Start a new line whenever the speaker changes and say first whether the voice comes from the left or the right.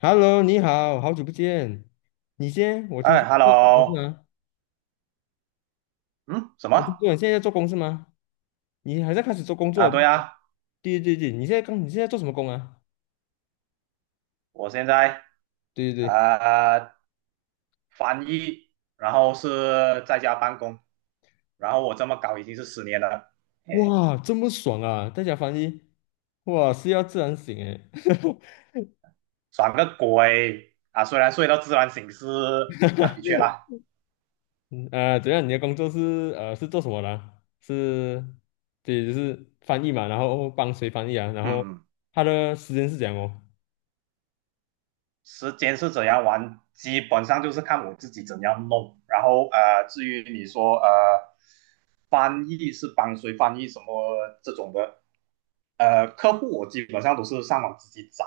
left: Hello，你好，好久不见。你先，我听
right: 哎
left: 说最近不是
right: ，hello，
left: 吗？
right: 嗯，什
left: 我
right: 么
left: 听说你现在在做工是吗？你还在开始做工作
right: 啊？
left: 不是
right: 对
left: 吗？
right: 啊，
left: 对对对，你现在做什么工啊？
right: 我现在
left: 对对对，
right: 呃翻译，然后是在家办公，然后我这么搞已经是10年了，哎，
left: 哇，这么爽啊！在家翻译，哇，是要自然醒诶。
right: 爽个鬼啊！虽然睡到自然醒是啊，的确啦，
left: 啊，怎样？你的工作是是做什么的啊？是，对，就是翻译嘛，然后帮谁翻译啊？然后
right: 嗯嗯，
left: 他的时间是怎样哦。
right: 时间是怎样玩，基本上就是看我自己怎样弄，然后至于你说翻译是帮谁翻译什么这种的，客户我基本上都是上网自己找。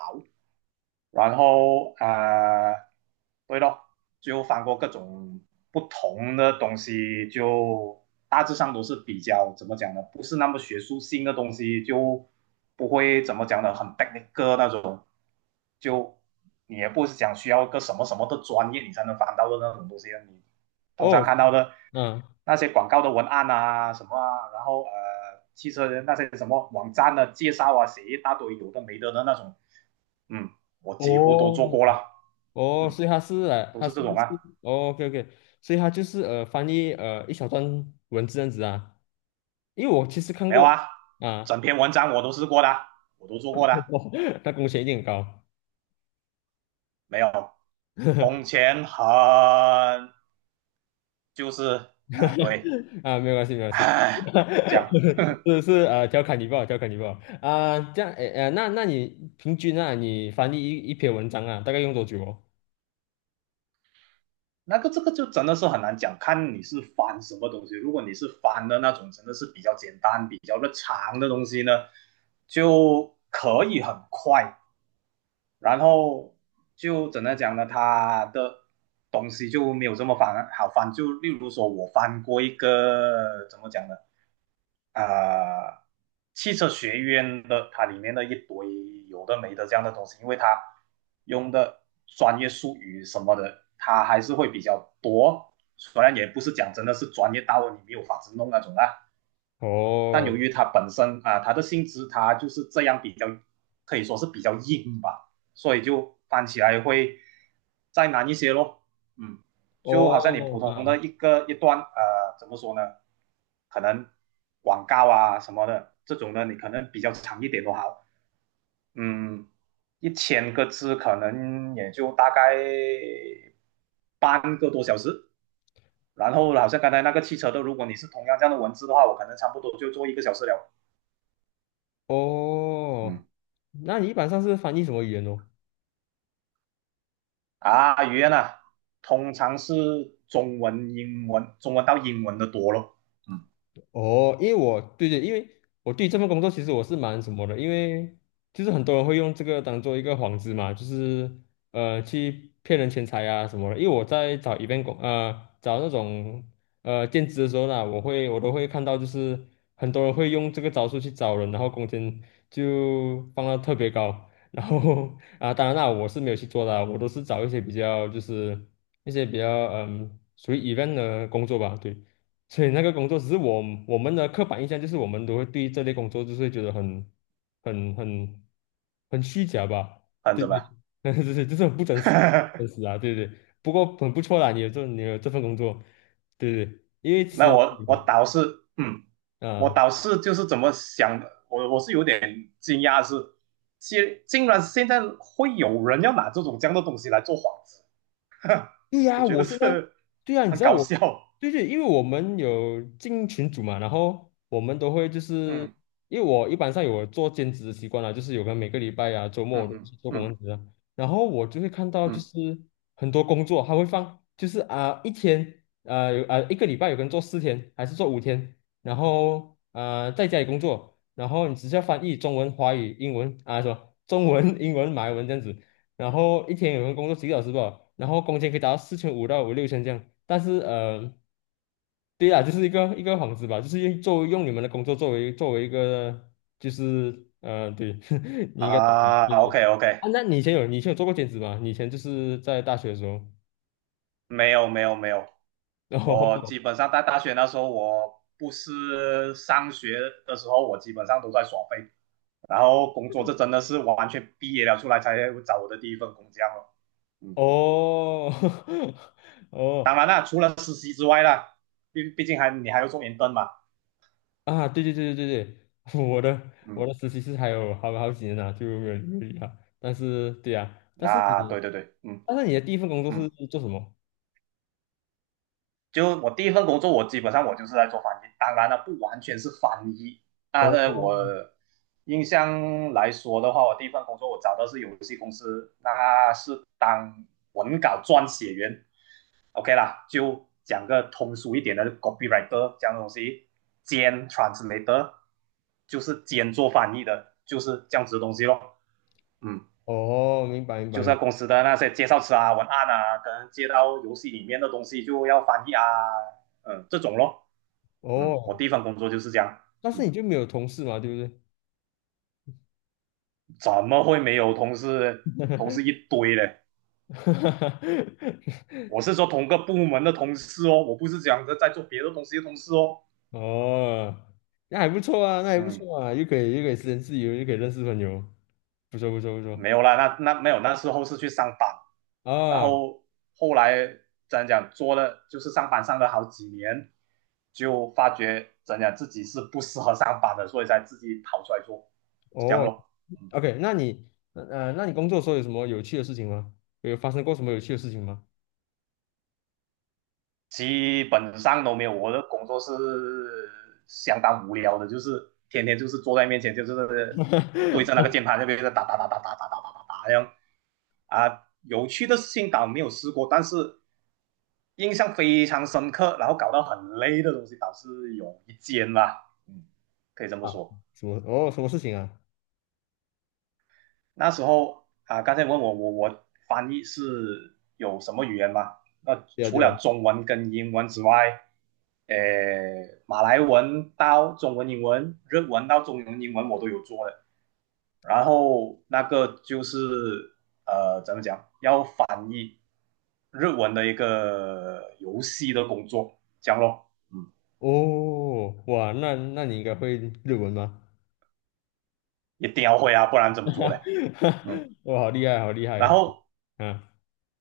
right: 然后对咯，就翻过各种不同的东西，就大致上都是比较怎么讲呢？不是那么学术性的东西，就不会怎么讲呢，很 technical 那种，就你也不是讲需要一个什么什么的专业你才能翻到的那种东西啊。你通常
left: 哦，
right: 看到的
left: 嗯，
right: 那些广告的文案啊什么啊，然后汽车的那些什么网站的介绍啊，写一大堆有的没的的那种，嗯，我几乎都做
left: 哦，
right: 过了，
left: 哦，
right: 嗯，
left: 所以他是来，
right: 都
left: 他
right: 是
left: 是
right: 这种
left: 就是
right: 啊，
left: 哦，OK OK，所以他就是翻译一小段文字这样子啊，因为我其实看
right: 没有
left: 过。
right: 啊，整
left: 啊，
right: 篇文章我都试过的，我都做过的，
left: 他工钱一定很高。
right: 没有，工钱很就是啊，对，
left: 啊，没有关系没有关系。
right: 唉，讲。
left: 是是调侃你不好，调侃你不好啊，这样诶。那那你平均啊，你翻译一篇文章啊大概用多久哦？
right: 那个这个就真的是很难讲，看你是翻什么东西。如果你是翻的那种，真的是比较简单、比较的长的东西呢，就可以很快。然后就怎么讲呢？他的东西就没有这么翻好翻。就例如说，我翻过一个怎么讲呢？呃，汽车学院的它里面的一堆有的没的这样的东西，因为它用的专业术语什么的，它还是会比较多。虽然也不是讲真的是专业到你没有法子弄那种啊，但
left: 哦
right: 由于它本身它的性质它就是这样比较，可以说是比较硬吧，所以就翻起来会再难一些咯。嗯，就好像你普
left: 哦啊
right: 通的一个一段怎么说呢？可能广告啊什么的这种呢，你可能比较长一点都好。嗯，1000个字可能也就大概半个多小时。然后好像刚才那个汽车的，如果你是同样这样的文字的话，我可能差不多就做1个小时了。
left: 哦，
right: 嗯，
left: 那你一般上是翻译什么语言哦？
right: 啊，语言啊，通常是中文、英文，中文到英文的多咯。嗯，
left: 哦，因为我对对，因为我对这份工作其实我是蛮什么的，因为就是很多人会用这个当做一个幌子嘛，就是去骗人钱财啊什么的。因为我在找一 v 工找那种兼职的时候呢，我都会看到，就是很多人会用这个招数去找人，然后工钱就放到特别高。然后 啊，当然啦，我是没有去做的啊，我都是找一些比较就是一些比较嗯属于 event 的工作吧，对。所以那个工作只是我，我们的刻板印象就是我们都会对这类工作就是会觉得很很很虚假吧？
right: 很看
left: 对
right: 着
left: 对，
right: 吧。
left: 就是就是很不真实的，真实 啊，对对。不过很不错啦，你有这份工作，对对，因为私
right: 那
left: 人
right: 我倒是，我
left: 啊。
right: 倒是就是怎么想的，我是有点惊讶是，竟竟然现在会有人要拿这种这样的东西来做幌子，
left: 对
right: 我
left: 呀，
right: 觉
left: 我
right: 得
left: 现在，
right: 是
left: 对呀，你知
right: 很
left: 道
right: 搞
left: 我，
right: 笑。
left: 对对，因为我们有进群组嘛，然后我们都会就是，
right: 嗯
left: 因为我一般上有做兼职的习惯啦，就是有个每个礼拜啊、周末
right: 嗯
left: 我都
right: 嗯
left: 是做工
right: 嗯
left: 职啊，然后我就会看到就
right: 嗯
left: 是很多工作他会放，就是啊、一天啊有啊、一个礼拜有个人做4天还是做5天，然后啊、在家里工作，然后你只需要翻译中文、华语、英文啊什么中文、英文、马来文这样子。然后一天有人工作几个小时吧，然后工钱可以达到4500到5、6千这样。但是对呀，就是一个幌子吧，就是用作为用你们的工作作为一个就是，对，你应该懂的。
right: 啊
left: 对
right: ，OK
left: 对。啊，
right: OK，
left: 那你以前有做过兼职吗？你以前就是在大学的时候，
right: 没有没有没有，我 基本上在大学那时候，我不是上学的时候，我基本上都在耍废，然后工作这真的是完全毕业了出来才找我的第一份工这样了嗯，
left: 哦哦
right: 当
left: 哦。
right: 然啦，除了实习之外啦，毕竟还你还要做研份嘛。
left: 啊，对对对对对对，
right: 嗯，
left: 我的实习是还有好几年呢，就没有没有理他。但是对呀、但是
right: 那对对对，嗯
left: 但是你的第一份工作是
right: 嗯。
left: 做什么？
right: 就我第一份工作，我基本上我就是在做翻译，当然了，不完全是翻译，但是我
left: 哦
right: 印象来说的话，我第一份工作我找的是游戏公司，那是当文稿撰写员，OK 啦，就讲个通俗一点的 copywriter 这样的东西，兼 translator 就是兼做翻译的，就是这样子的东西咯，嗯。
left: 哦，明白明
right: 就是
left: 白。
right: 在公司的那些介绍词啊、文案啊，可能接到游戏里面的东西就要翻译啊，嗯，这种咯。嗯，我
left: 哦，
right: 第一份工作就是这样。
left: 但是
right: 嗯，
left: 你就没有同事嘛，对不对？
right: 怎么会没有同事？同事一堆嘞。我是说同个部门的同事哦，我不是讲着在做别的东西的同事哦。
left: 哦，那还不错啊，那还不
right: 嗯，
left: 错啊，又可以时间自由，又可以认识朋友，不错不错不错
right: 没有啦，那没有，那时候是去上班，然
left: 啊。
right: 后后来怎样讲做了，就是上班上了好几年，就发觉怎样讲自己是不适合上班的，所以才自己跑出来做，这样
left: 哦
right: 咯。嗯。
left: ，OK，那那你工作的时候有什么有趣的事情吗？有发生过什么有趣的事情吗？
right: 基本上都没有。我的工作是相当无聊的，就是天天就是坐在面前，就是对着那个键盘那边打打打打打打打打打打这样。啊，有趣的事情倒没有试过，但是印象非常深刻，然后搞到很累的东西倒是有一间啦，嗯，可以这么
left: 啊，
right: 说。
left: 什么？哦，什么事情啊？
right: 那时候啊，刚才问我我翻译是有什么语言吗？那
left: 对啊，
right: 除
left: 对
right: 了
left: 啊。
right: 中文跟英文之外，呃，马来文到中文、英文、日文到中文、英文我都有做的。然后那个就是怎么讲，要翻译日文的一个游戏的工作，这样咯。嗯，
left: 哦，哇，那那你应该会日文吗？
right: 一定要会啊，不然怎么做嘞？嗯，
left: 哇，好厉害，好厉害。
right: 然后
left: 啊，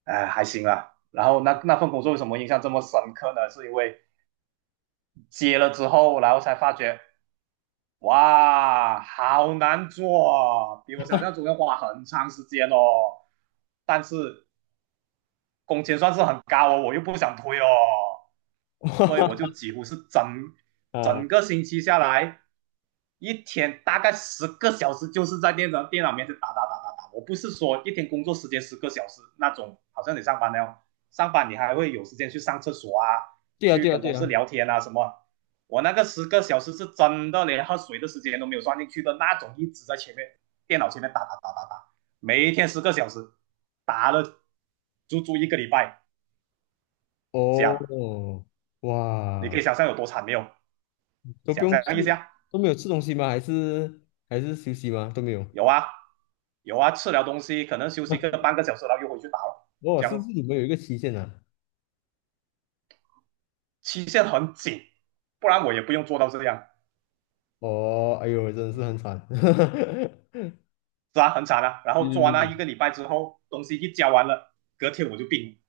right: 还行啦。然后那份工作为什么印象这么深刻呢？是因为接了之后，然后才发觉，哇，好难做啊，比我想象中要花很长时间哦。但是工钱算是很高哦，我又不想推哦，所以我就 几乎是
left: 啊，
right: 整个星期下来，一天大概十个小时就是在电脑面前打打打打打。我不是说一天工作时间十个小时那种，好像你上班那样，上班你还会有时间去上厕所啊，
left: 对啊，
right: 去
left: 对啊，
right: 跟
left: 对
right: 同事
left: 啊。
right: 聊天啊什么。我那个十个小时是真的连喝水的时间都没有算进去的那种，一直在前面电脑前面打打打打打。每一天十个小时，打了足足一个礼拜，这样
left: 哦，
right: 你可以
left: 哇，
right: 想象有多惨没有？
left: 都不
right: 想
left: 用
right: 象
left: 吃，
right: 一下，
left: 都没有吃东西吗？还是还是休息吗？都没有。
right: 有啊，有啊，吃了东西可能休息个半个小时，然后又回去打了，
left: 哦，
right: 这
left: 是不是
right: 样
left: 你们有一个期限啊？
right: 期限很紧，不然我也不用做到这样，
left: 哦，哎呦，真的是很惨。
right: 是啊，很惨啊。然
left: 是
right: 后做完
left: 是
right: 了
left: 是
right: 一个礼拜之后，东西一交完了，隔天我就病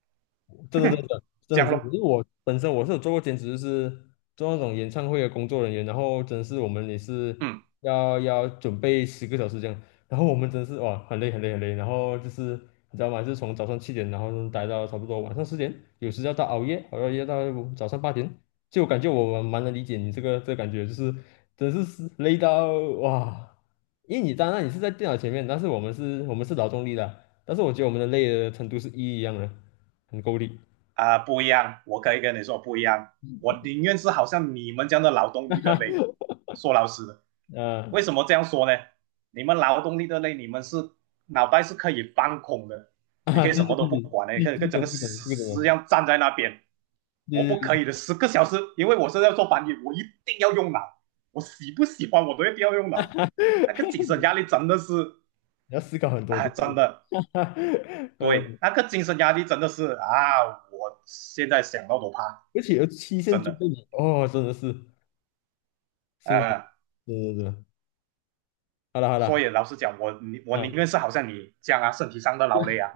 left: 真
right: 了，
left: 的真的真的
right: 这
left: 很
right: 样
left: 辛
right: 咯，
left: 苦，因为我本身我是有做过兼职，就是做那种演唱会的工作人员，然后真的是我们也是
right: 嗯。
left: 要准备10个小时这样，然后我们真的是哇很累很累很累，然后就是你知道吗？就是从早上7点，然后待到差不多晚上10点，有时要到熬夜，熬到夜到早上8点，就我感觉我蛮能理解你这个感觉，就是真的是累到哇，因为当然你是在电脑前面，但是我们是劳动力的，但是我觉得我们的累的程度是一样的，很够力。
right: 不一样，我可以跟你说不一样，我宁愿是好像你们这样的劳动力的累，说老实的，为
left: 嗯
right: 什么这样说呢？你们劳动力的累，你们是脑袋是可以放空的，你
left: 啊，
right: 可以
left: 对
right: 什
left: 对
right: 么都
left: 对
right: 不
left: 对，
right: 管的，你
left: 对
right: 可以
left: 这
right: 跟整
left: 个
right: 个
left: 这个懂，这个
right: 死尸一
left: 懂，
right: 样站在那边。我
left: 对
right: 不
left: 对
right: 可
left: 对。
right: 以的，十个小时，因为我是要做翻译，我一定要用脑，我喜不喜欢我都一定要用脑。那个精神压力真的是，
left: 你要思考很多，
right: 啊，
left: 对不
right: 真
left: 对？
right: 的，
left: 哈。呃，
right: 对，那个精神压力真的是啊，我现在想到都怕，
left: 而且有期限
right: 真
left: 追
right: 的。
left: 着你，哦，真的是辛苦，
right: 呃，
left: 对对对，好了好
right: 所
left: 了。
right: 以老实讲，我
left: 啊
right: 宁愿是好像你这样啊，身体上的劳累啊，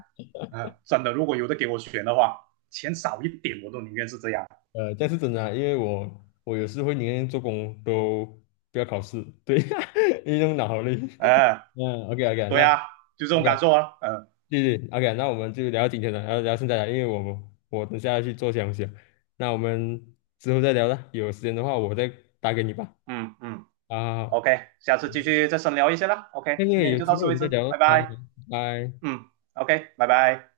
right: 真的，如果有的给我选的话，钱少一点我都宁愿是这样。
left: 但是真的啊，因为我我有时会宁愿做工都不要考试，对。因为那种脑力。
right: 呃，
left: 嗯，OK OK，
right: 对
left: 那
right: 啊，就这种
left: OK，
right: 感受啊，嗯
left: 对对，OK，那我们就聊到今天了，然后聊到现在了，因为我等下要去做东西了，那我们之后再聊了，有时间的话我再打给你吧。
right: 嗯嗯
left: 啊，
right: ，OK，下次继
left: 嗯，
right: 续再深聊一些啦。OK，
left: 那
right: 今
left: 个
right: 天
left: 有
right: 就到
left: 机会
right: 此
left: 我
right: 为
left: 们再
right: 止，
left: 聊啊，
right: 拜拜。
left: 拜拜。
right: 嗯，OK，拜拜。